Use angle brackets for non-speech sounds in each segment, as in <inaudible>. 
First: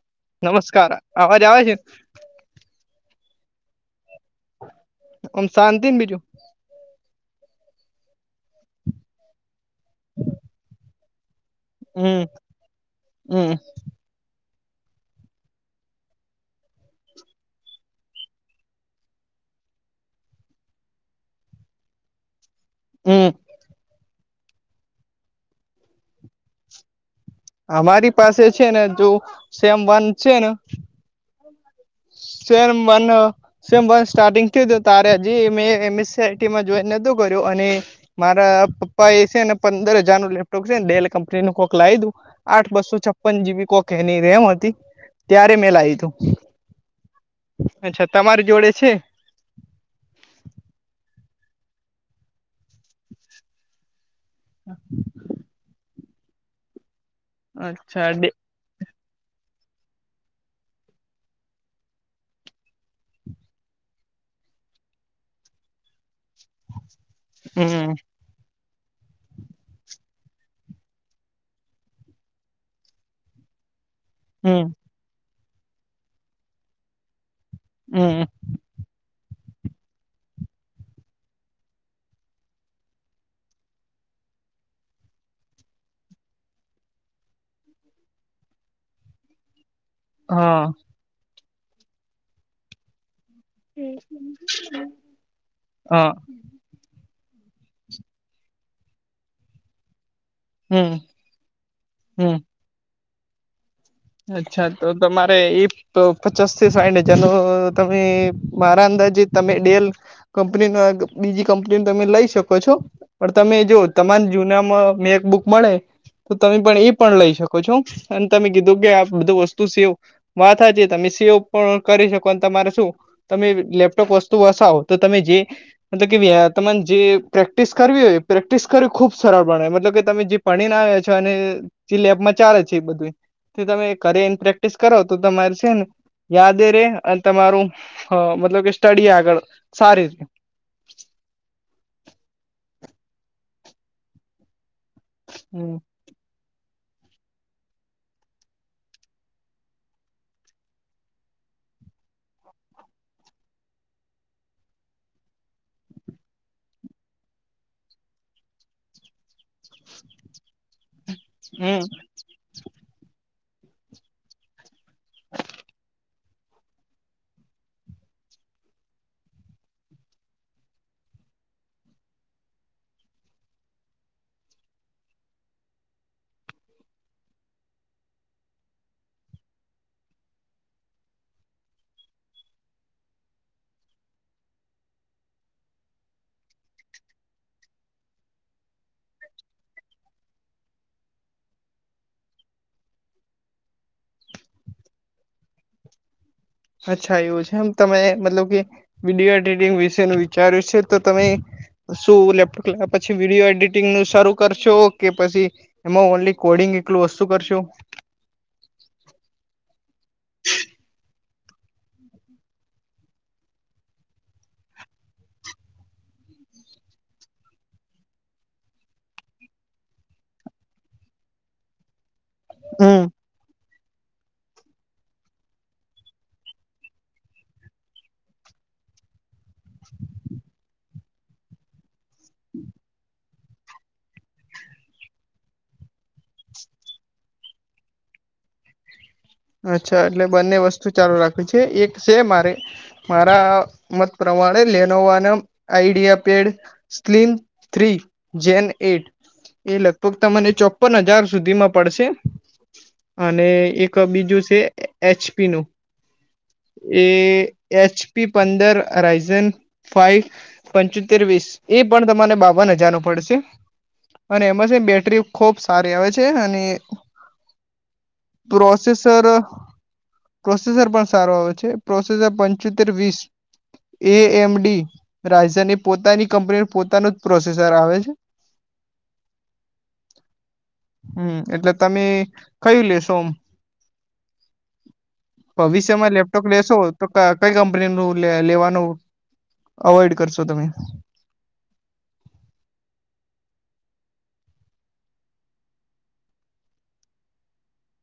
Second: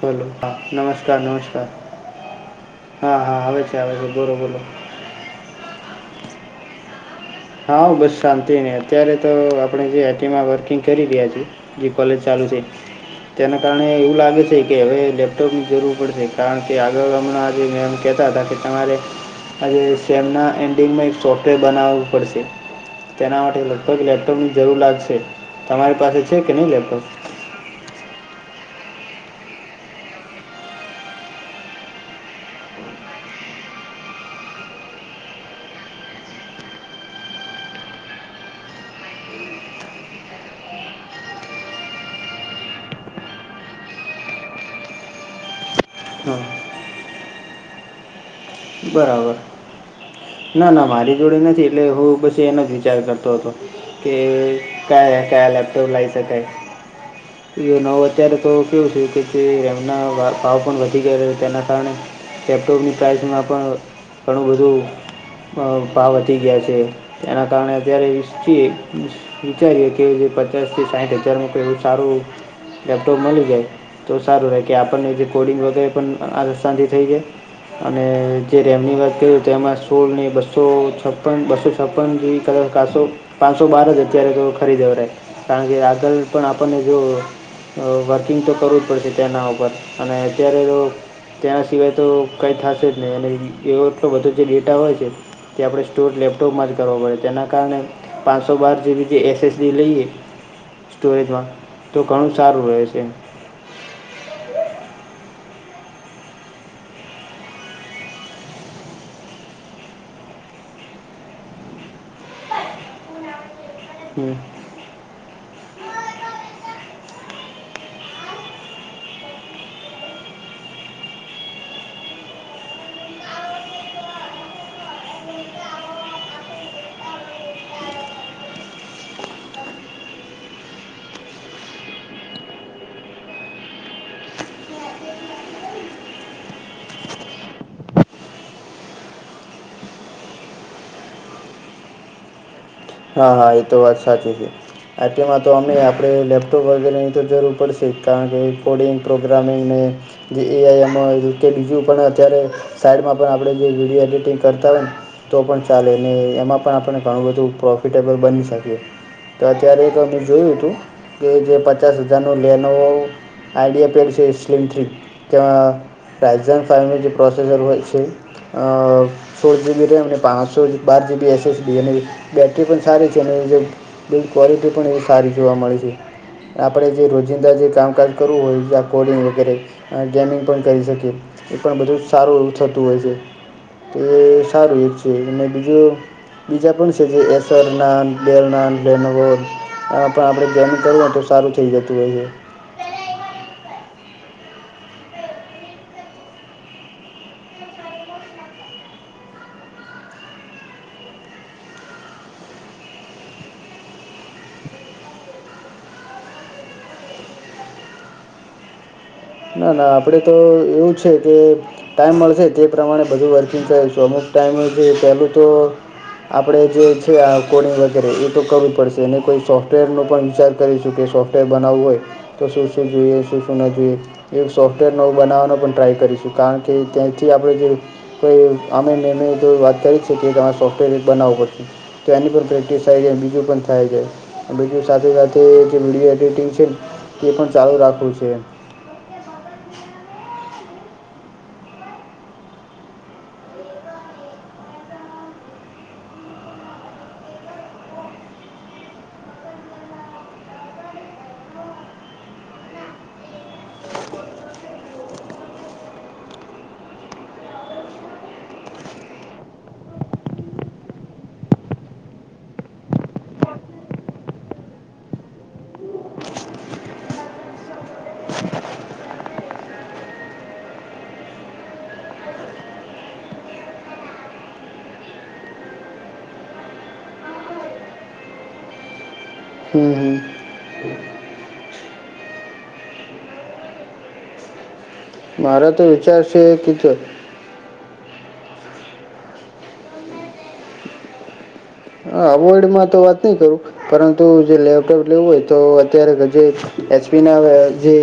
બોલો હા નમસ્કાર અવાજ આવે નમસ્કાર છે હા આવે છે આવે છે બોલો બોલો. ઓમ શાંતિ ને બીજું. હા બસ શાંતિ ને અત્યારે તો આપણે જે આટીમાં વર્કિંગ કરી રહ્યા છીએ. જે કોલેજ હમ ચાલુ છે હમ તેના કારણે એવું લાગે છે. કે હવે લેપટોપની જરૂર પડશે કારણ કે આગળ હમણાં આ જે મેમ કેહતા હતા કે તમારે આજે સેમના એન્ડિંગમાં એક સોફ્ટવેર બનાવવું પડશે હમ તેના માટે કઈક લેપટોપની જરૂર લાગશે તમારી પાસે છે કે નય લેપટોપ? અમારી પાસે છે ને જો સેમ વન છે ને સેમ મને સેમ વન સ્ટાર્ટિંગ થયું તારે હજી મે એમએસઆઈટી માં જોઈ નતું કર્યું અને મારા પપ્પા એ છે ને પંદર હજાર નું લેપટોપ છે ને ડેલ કંપનીનું કોક લાય દું. આઠ બસો છપન જીબી કોક એની રેમ હતી ત્યારે મેં લાયુ તું. હા <unintelligible> અચ્છા તમારી જોડે છે બરાબર. ના ના મારી જોડે નથી એટલે હું બસ એમ જ વિચાર કરતો હતો કે કાલે કાલે લેપટોપ લાવ શકાય નવ અચ્છા અત્યારે તો કેવું છે કે તે રેમના ભાવ પણ વધી ગયા છે તેના કારણે લેપટોપની પ્રાઇસમાં પણ ઘણું બધું અ ભાવ વધી ગયા છે એના કારણે હમ અત્યારે એ રિસ્કી વિચારીએ કે જે પચાસ થી સાઠ હજાર નું કોઈ સારું લેપટોપ મળી જાય. તો સારું રહે હમ કે આપણને જે કોડિંગ વગેરે પણ આ શાંતિ થઈ જાય અને હમ જે રેમની વાત કર તે એમાં સોળને બસો છપ્પન બસો છપ્પન જેવી કલર કાસો. પાંનસો બાર જ અત્યારે તો ખરીદે કારણ કે આગળ પણ આપણને જોયુ અ વર્કિંગ તો કરવું જ પડશે તેના ઉપર. અને અત્યારે હા તો તેના સિવાય તો કય થાતું નહી એ. એવો એટલો બધો જે ડેટા હોય છે તે આપણે સ્ટોર હા લેબ ટોમાર કરવો પડે તેના કારણે પાંનસો બાર જીબી જે એસએસડી લઈએ. હમ સ્ટોરેજમાં તો હમ ઘણું સારું રહે છે. અચ્છા તો તમારે એ તો પચાસ થી સાઇઠ હજારનો તમે મારા અંદાજે તમે ડેલ કંપનીમાં બીજી કંપનીમ તમે લઈ શકો છો પણ તમે જો તમાર જૂનામાં મેક બુક મળે તો તમે પણ ઈ પણ લઈ શકો છો અન તમે કી ધુ કે બધું વસ્તુ સેવ વાત હાચી તમે સેવ પણ કરી શકો તમારે શું તમે લેપટોપ વસ્તુ વસાહો તો તમે જે મતલબ કે વ્યા તમાન જે પ્રેક્ટિસ ખરવી હોય પ્રેક્ટિસ ખરવુ ખુબ સળળબને મતલબ કે તમે જે પણીના છો અને જે લેબમાં ચાલે જ છે, એ બધુંય શુ તમે એ કાર્યન પ્રેક્ટિસ કરો તો તમાર સેને યાદે રે અન તમારું અ મતલબ કે સ્ટડી આગળ સારી રે હા હા એતો વાત સાચી છે, આતો માતો અમે હમ આપડે લેપટોપ વગેરે તો જરૂર પડશે જ કારણ કે કોડિંગ પ્રોગ્રામિંગ ને જે એ આઈ અને બીજું પણ અત્યારે સાઈડમાં પણ આપડે જે વિડીયો એડિટિંગ કરતા <unintelligible> તો પણ ચાલે ને એમાં પણ આપણને ધણું બધું પ્રો ફિટેબલ બની શકીએ તો અત્યારે એક મે જોયું તું કે જે પચાસ હમ <inaudible> આઈડિયા <unintelligible> સ્લિમ થ્રી તેમાં <unintelligible> પ્રોસેસર હોય છે. અ સો જી બી રેમને પાંચસો થી બાર જી બી એસ એસ બીએને બે રી પણ સારી છે, અને એ જે બિલ્ડ ક્વોલિટી પણ એવી સારી જોવા મળે છે. આપરે જે રોજિંદા જે કામકાજ કરવું હોય આ કોડિગ વગેરે અ ગેમિંગ પણ કરી શકીએ એ પણ બધું સારું એવું થતું હોય છે. તો એ સારું એક છે, અને બીજું બીજા પણ છે, જે એ તરનાન દેરનાન લેનોવર આ પણ આપણે જોન કરવાન તો સારું થઈ જતું હોય છે. અચ્છા એવું છે, એમ તમે એ મતલબ કે વિડીઓ એડિટિંગ વિશેનું વિચાર્યું છે, તો તમે શું લેપટોપ લાયા પછી વિડીયો એડિટિંગ નું શરૂ કરશો કે પછી એમાં ઓનલી કોડિંગ એકલું વસ્તુ કરશો? ના ના આપડે તો એવું છે, કે ટાઈમ મળશે તે પ્રમાણે બધું વર્કિંગ કરશું અમુક ટાઈમે પેહેલું તો આપણે જે છે, આ કોડિંગ વગેરે એ તો કરવુ પડશે એને તો સોફ્ટવેરનો પણ વીચાર કરીશું કે સો ટે બનાવવું હોય તો શું શું હમ જોઈએ શું શું ના જોએ? એક સોફ્ટવેર નવું બનાવાનો પણ ટ્રાય કરીશું કારણ કે ત્યાંથી આપણે જે તોય અમે મેમે તો વાત કરી છે, કે તમાર સોફ્ટવેર એક બનાવવું પડશે તો એની પર પ્રેક્ટિસ થઇ જાય બીજું પણ થાય જાય બીજું સાથે સાથે જે વિડીયો એડિટિંગ છે. તે પણ ચાળું રાખવું છે. અચ્છા એટલે બંને વસ્તુ ચાલુ રાખવી છે, એક સે મારે મારા મત પ્રમાણે લેનોવાનમ આઈડિયા પેડ સ્થિલીન થ્રી જેન એઇટ એ લગભગ ત મને ચોપ્પન હજાર સુધીમાં પડશે અને એ ક બીજું સે એચપીનુ એ એચ પી પંદર અરાઈઝન ફાઈવ પંચોતેર વીસ એ પણ તમને બાવન હજારનું પડશે અને એમાં છે, ન બેટરી ખોબ સારી આવે છે, અને પ્રોસેસર પ્રોસેસર પણ સારો આવે છે, પ્રોસેજર પંચોતેર વીસ એ એમ ડી રાજ્યની પોતાની કંપનીનું પોતાનું જ પ્રોસેઝર આવે છે. હમ્મ-હમ્મ. હમ્મ. એટલે તમે કંઈ લેશો ઓમ? મારો તો ભવિષ્યમાં વિચાર છે લેપટોપ લેશો કે જો તો <unintelligible> કંઈ કંપની નું લે લેવાનું અવોઈડ કરશો તમે? અહ અવોઈડ માં તો વાત નહીં કરું. પરંતુ જે લેપટોપ લેવું હોય તો અત્યારે બધેય એચપી ના જે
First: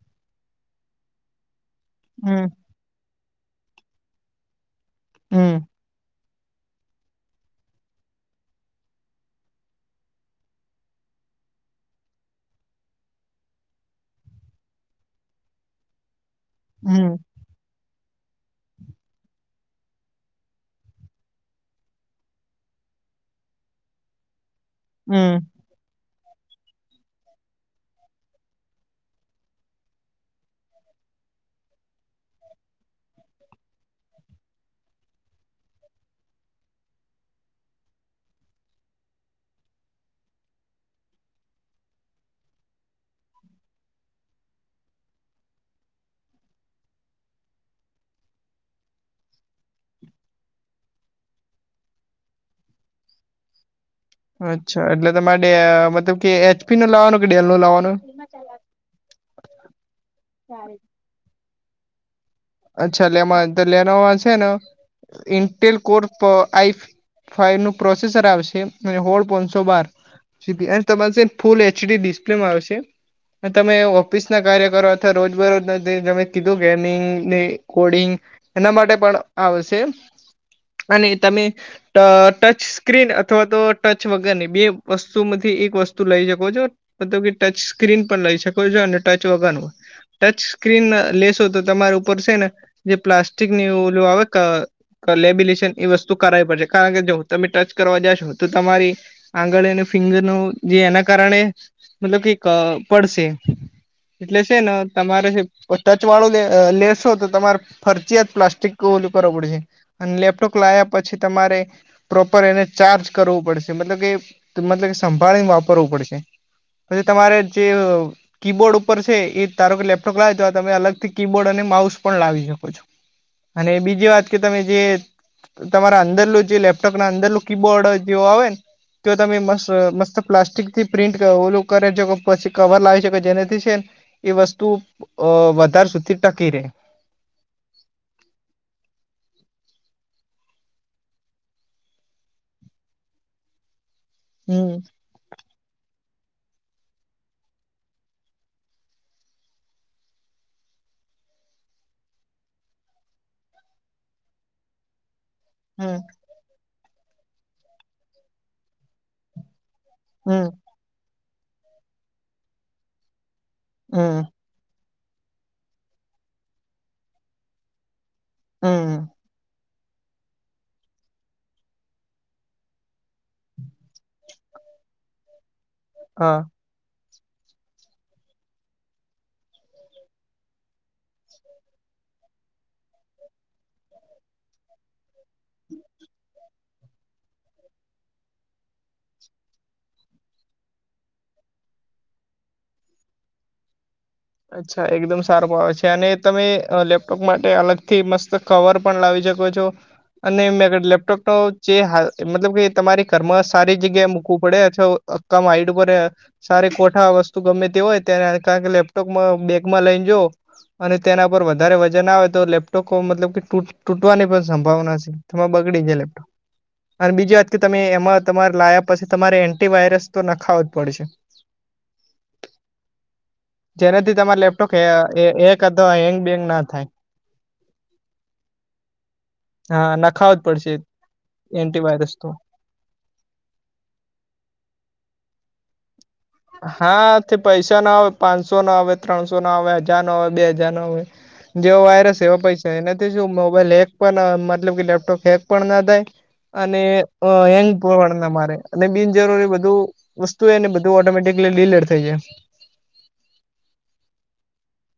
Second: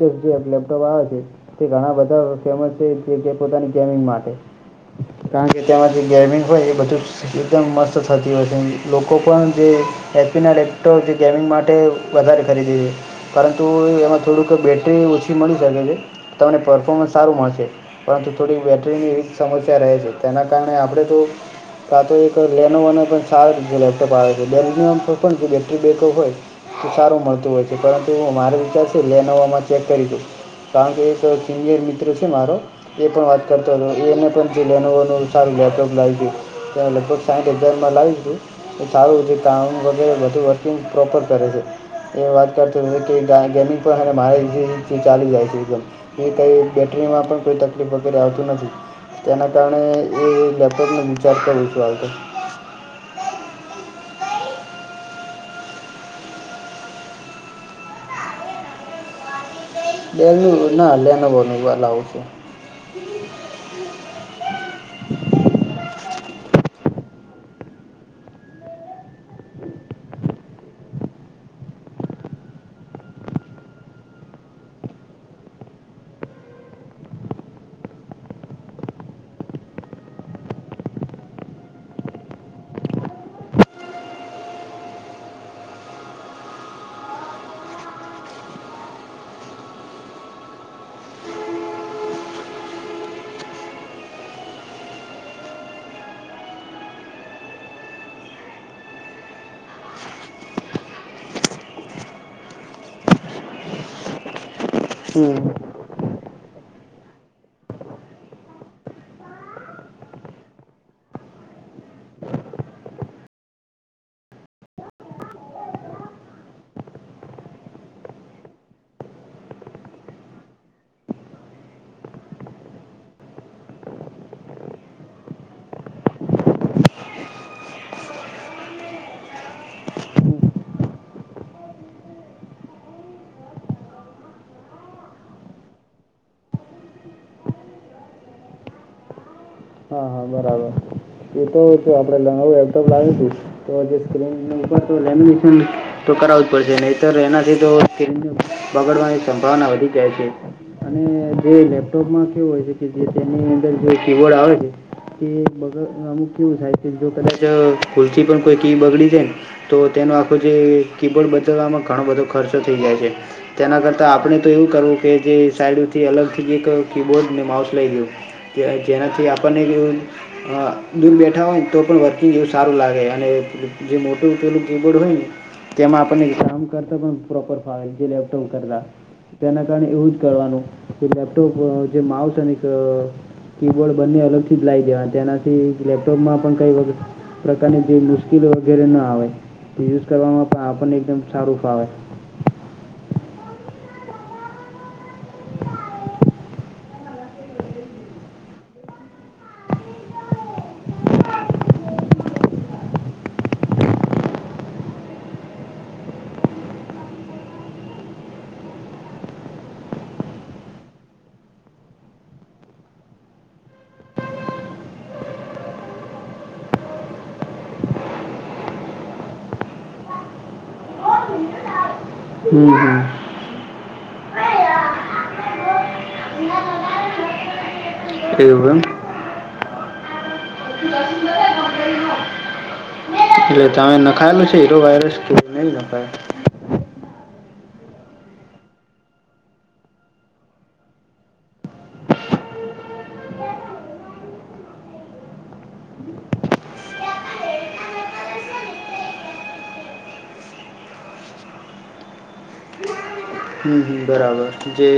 <unintelligible> જે લેપટોપ આવે છે તે ઘણા બધા- બઉ હમ ફેમસ <unintelligible> પોતાની ગેમિંગ માટે કારણ હમ કે તેમાં જે ગેમિંગ હોય એ બધું એકદમ મસ્ત થતી હોય છે લોકો પણ જે એચપીના લેપટોપ જે ગેમિંગ માટે વધારે ખરીદીે છે. પરંતુ એમાં થોડુંક બેટરી ઓછી મળી શકે છે તમને પરફોર્મન્સ હમ સારું મળશે. પરંતુ થોડી બેટરીની એવી જ સમસ્યા રહે છે તેના કારણે આપણે તો કા તો એક લેનોવો નો પણ સારો રીતે લેપટોપ આવે હમ છે બે હોય તો સારું મળતું હોય છે પરંતુ મારે વિચારથી લેનવામાં ચેક કરી દઉ. કારણ કે, એક સિયર મિત્ર છે મારો- એ પણ વાત કરતો હતો એને પણ લ સારું લેપટોપ લાવી ગયું ત લગભગ સાહીઠ હજારમાં લાવી છું એ સારું છે કામ વગેરે બધું વર્કિંગ પ્રોપર કરે છે. એ વાત કરતો કે ગ મારી રિત થી ચાલી જાય છે એકદમ કઈ કઈ બેટરીમાં પણ કોઈ તકલીફ વગેરે આવતું નથી. તેના કારણે એ વ્યાપકને વિચાર કરુ છું આતો અચ્છા એટલે તમારે મતલબ કે એચપી નું લાવવાનું કે ડેલ નું લાવવાનું <unintelligible> ડેલ નું ના લીનોવા ની બનાવું છે. અચ્છા એમા તો લીનોવા છે ને ઇન્ટેલ કોર્પ આઈ ફાયલ નું પ્રોસેસર આવશે ને હોલ પોંશો બાર એ તમાર ફૂલ એચડી ડિસ્પ્લેમ આવશે. તમે ઓફિસ ના કાર્ય કરો અથવા રોજબરોજમે કીધું ગેમિંગ ને કોડિંગ એના માટે પણ આવશે અને તમે ટ ટચ સ્ક્રીન અથવા તો ટચ વગરની બે વસ્તુમાંથી એક વસ્તુ લઈ શકો છો. મતલબ કે ટચ સ્ક્રીન પણ લઈ શકો છો ટચ વગરનું ટચ સ્ક્રીન લેશો તો તમારા ઉપર છે ને જે પ્લાસ્ટિક ની ઓલું આવે ક લેબિલેશન એ વસ્તુ કરાવવી પડશે કારણ કે જો તમે ટચ કરવા જાશો તો તમારી. આંગળી અને ફિંગર નું જે એના કારણે મતલબ કે ક પડશે. એટલે છે ને તમારે હમ ટચ વાળું લેસ -છો, તો તમારે ફરજીયાત પ્લાસ્ટિક ઓલું કરવું પડશે. અને લેપટોપ લાયા પછી તમારે- પ્રોપર એને ચાર્જ કરવું પડશે. મતલબ કે, મતલબ કે સંભાળીને વાપરવું પડશે. પછી તમારે જે કીબોર્ડ ઉપર છે એ તારો કે લેપટોપ લાવે તો તમે અલગથી કીબોર્ડ અને માઉસ પણ લાવી શકો છો. અને, બીજી વાત કે, તમે જે- તો તમારા અંદરનું જે લેપટોપ ને અંદરનું કીબોર્ડ જેવુ આવે ને તો તમે મસ્ત મસ્ત પ્લાસ્ટિક થી પ્રિન્ટ ઓલું કરી શકો પછી કવર લાવી શકો જેનાથી છે ને એ વસ્તુ અ વધાર સુધી ટકી રહેે. હા હા બરાબર એ તો જો આપડે નવું લેપટોપ લાવી હતું તો, હમ <unintelligible> તો કરાવું જ પડેશે નહીતર એનાથી તો એક બગાડવાની સંભાવના ઉભી થાય છે. અને જે લેપટોપ માં કેવું હોય જે તેની અંદર જે કીબોર્ડ આવે છે. કે બગ હમ અમુક કેવું સાયકલ જો કદાચ ભૂલથી પણ કોઈ ક બગડી છે ને તો, તેનું આખું હમ જે કીબોર્ડ, બદલવામાં ઘણો બધો ખર્ચો થઈ જાયછે. તેના કરતાં હમ આપણે- તો એવું કરવું કે જે સાઈડથી અલગથી એક કીબોર્ડને માઉસ લઈ ગયું હમ જેનાથી <unintelligible> <inaudible> હા દૂર બેઠા હોયને તો પણ વર્કિંગ એવું સારું લાગે અને જે મોટું પેલું કીબોર્ડ હોય ને જેમાં આપણને હા એક કામ કરતા પણ પ્રોપર ફાવે <unintelligible> લેપટોપ કરતા તેના કારણે એવું જ કરવાનું કે લેપટોપ જે માઉસ અને અહ કી બોર્ડ બંને અલગથી જ લાઈ દેવા, તેનાથી લેપટોપમાં પણ કંઈ <unintelligible> પ્રકારની જે મુશ્કેલી વગેરે ના આવે. તે યુઝ કરવામાં પણ આપણને એકદમ સારું ફાવે. અચ્છા. એકદમ સારું <unintelligible> છે. અને તમે લેપટોપ માટે અલગથી મસ્ત કવર પણ લાવી શકો છો અને મે રે લેપટોપનો જે હાલ મતલબ કે તમારી ઘરમાં સારી જગ્યાએ મૂકવું પડે, અથવા <unintelligible> હાઈટ ઉપર સારી કોઠા વસ્તુ ગમે તે હોય તેના કારણે કે લેપ ટોપમાં બેગમાં લઈ જઉં અને તેના પર વધારે વજન આવે તો લેપટોપ મતલબ કે તૂટ તૂટવાની પણ સંભાવના છે. તેમાં બગડી જાય લેપટોપ. અને બીજી વાત કે તમે એમાં તમારે લાયા પછી તમારે એન્ટી વાયરસ તો નખાવો જ પડશે. હમ્મ-હમ્મ. જેનાથી તમારે લેપટોપ કે હે હેક અથવા હેંગ બેંગ ના થાય. એવું એમ? હા. નખાવું જ પડશે એન્ટી વાયરસ તો. એટલે તમે નખાયેલો છે <unintelligible> વાયરસ કે નહીં નખાયો? હા. તે પૈસા ના આવે, પાંસો નો આવે, ત્રણસો નો આવે, હજાર નો આવે, બે હજાર નો આવે. જેવો વાયરસ એવા પૈસા. એનાથી શું મોબાઈલ હેક પણ અહ મતલબ કે લેપટોપ હેક પણ ના થાય. અને અહ હેંગ પણ ના મારે. અને બિનજરૂરી બધું વસ્તુ એને બધું ઓટોમેટ <unintelligible> ડિલીટ થઈ જાય. હમ્મ-હમ્મ બરાબર. જે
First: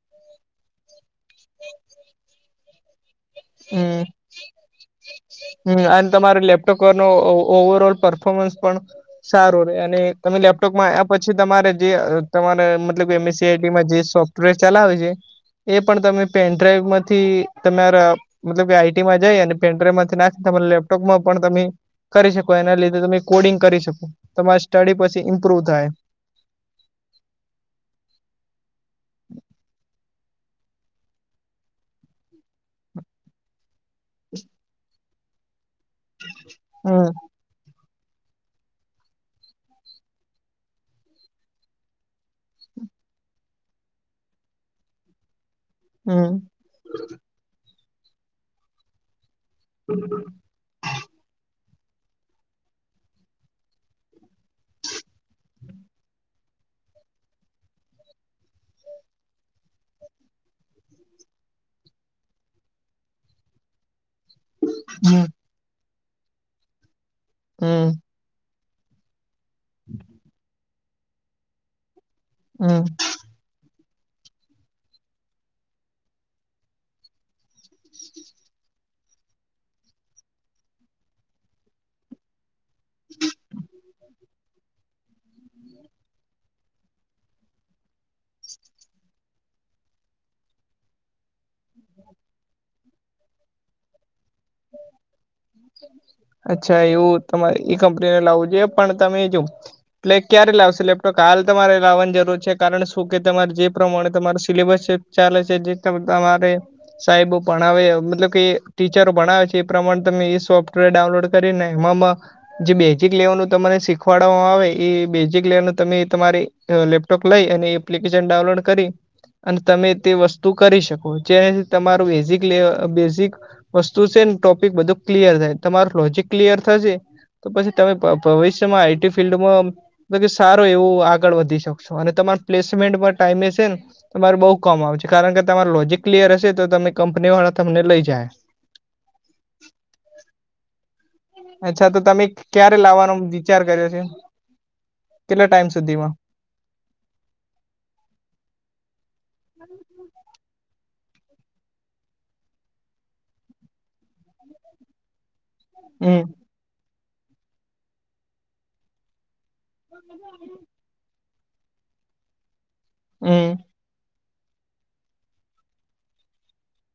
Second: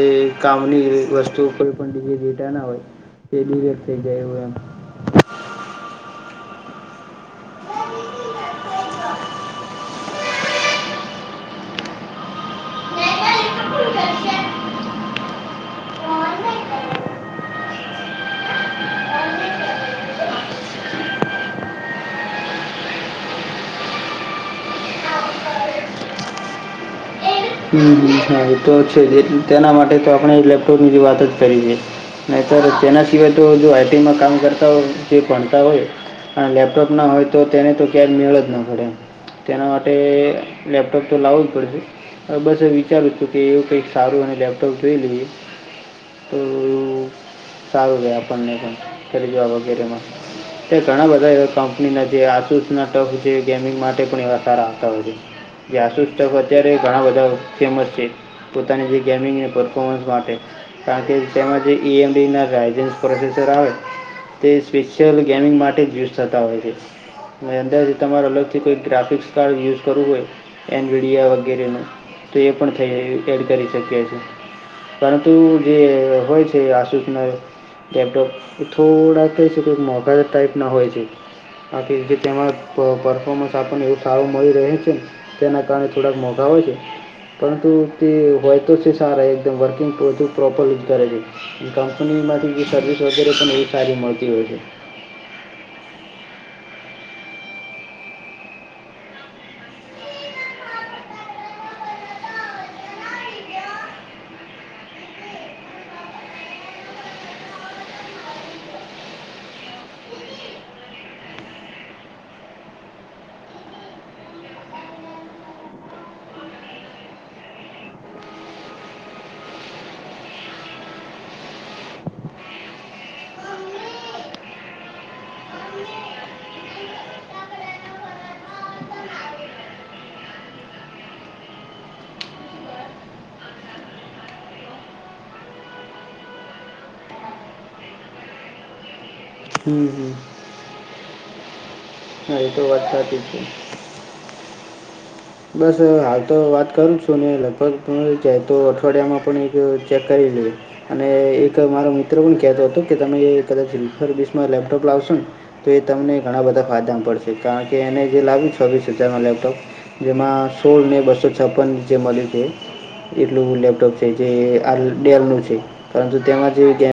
કામની વસ્તુ કોઈ પણ <unintelligible> ડેટા ના હોય એ ડિલીટ થઈ જાય એવું એમ. હમ્મ. અને તમારે લેપટોક નો ઓ ઓવરઓલ પરફોર્મન્સ પણ સારો રહે. અને તમે લેપટોપમાં આયા પછી તમારે જે તમારે મતલબ એમ સી આઈ ટીમાં જે સોફ ફ્ટવેર ચલાવે છે એ પણ તમે પેનડ્રાઈવ માંથી તમારા મતલબ કે આઈ ટીમાં જાય અને પેનડ્રાઈઇવમાંથી નાખી, તમે લેપટોપ માં પણ તમે કરી શકો. એના લીધે તમે કોડિંગ કરી શકો. તમારી સ્ટડી પછી ઇમ્પ્રુવ થાય. હમ્મ-હમ્મ. હા ઈ તો છે. જેથી તેના માટે તો આપણે લેપટોપની જે વાત જ કરી છે. નહીંતર તેના સિવાય તો જો આઈ ટીમાં કામ કરતા હોય, જે ભણતા હોય આ લેપટોપ હમ ના હોય ત તો તેને તો ક્યાંક મેળ જ ના પડે એમ. તેના માટે લેપટોપ તો લાવવું જ પડશે. હવે બસ એ વિચારું છું કે એવું કાંઈક સારું અને લેપટોપ જોઈ લઈએ. હમ તો એવું સારું રહે આપણને પણ, કરિયર વગેરેમાં. તે ઘણા બધા એવા કંપનીના જે આસુસ ના ટફ છે, ગેમિંગ માટે પણ એવા સારા આવતા હોય છે. કે આસુસ ટફ અત્યારે ઘણા બધા ફેમસ છે, પોતાની જે ગેમિંગને પરફોમન્સ માટે. કારણ કે તેમાં જે ઈ એમ ડી ના લાયસન્સ પ્રોસેસર આવે તે સ્પેશિયલ હમ ગેમિંગ માટે જ યુઝ થતા હોય છે. ને હમ અંદાજિત તમારે અલગથી કોઈ ગ્રાફિક્સ કાર્ડ યુઝ કરવું હોય એનવીડિયા વગેરેનું તો એ પણ હમ થઈ જ. એડ કરી શકીએ, છીએ પરંતુ જે હોય છે આશુંસ ના. લેપટોપ એ થોડા થ છે મોઘા ટાઈપ ના હોય છે. બાકી જે તે પરફોમન્સ આપણને એવું સારું મળી રહે છેને તેના કારણે થોડાક મો મોંઘાહા છે. પરંતુ તે હોય તો છે સારા એકદમ વર્કિંગ પ્રોપર યુઝ કરે છે. કંપની માંથી સર્વિસ વગેરે પણ એ સારી મળતી હોય છે. અચ્છા એવું તમારે એ કંપનીને લાવું જોઈએ પણ તમે જો એટલે ક્યારે લાવશે લેપટોપ હાલ તમારે લાવવાની જરૂર છે કારણ શું કે તમારે જે પ્રમાણે તમાું સિલેબસ છે. ચાલે છે જે તમારે સાહેબો ભણાવે મતલબ કે ટીચરો ભણાવ છે એ પ્રમાણે તમે એ સોફ્ટવેર ડાઉનલોડ કરીને એ જે બેઝિક લેવાનું તમાને શીખવાડવામાં આવે એ બેઝિક લેવાું તમે તમારે લેપટોપ લઈ અને એપ્લિકેશન ડાઉનલોડ કરી. અને તમે તે વસ્તુ કરી શકો જેનાથી તમારું બેઝિક બેઝિક વસ્તુ છે ને ટોપિક બધું ક્લિયર થાય તમારું લોજિક ક્લિયર થશે. તો પછી તમે ભવિષ્યમાં આઈટી ફિલ્ડમાં તો સારું એવું આગળ વધી શકશો અને તમાર પ્લેસમેન્ટમાં ટાઈમે છે ને. તમારે બઉુ કામ આવશે કારણ કે તમાર લોજિક ક્લિયર હશે તો તમે કંપની વાળા તમને લઈ જાય. હમ હમ. અચ્છા તો તમે હા એ તો વાત સાચી જ છે વિચાર કર્યો છે? કેટલા ટાઈમ બસ સુધીમાં હ તો વાત જ છું ને લગભગ જાય તો અઠવાડિયામાં એક ચેક કરી લેએ. અને એક મારા મિત્ર પણ કહેતો હતો કે તમે કદાચ સર્વિસમાં લેપટોપ લાવશો ને. તો એ તમને હમ ઘણા બધા ફાયદા પડશે કારણ કે એને જે લાવ્યું છવીસ હજાર ન લેપટોપ. જેમાં સોળ ને બસો છપ્પન જે મળ્યું છે હમ એટલું લેપટોપ છે. જે આ ડેર નું છે, પરંતુ તેમાં જે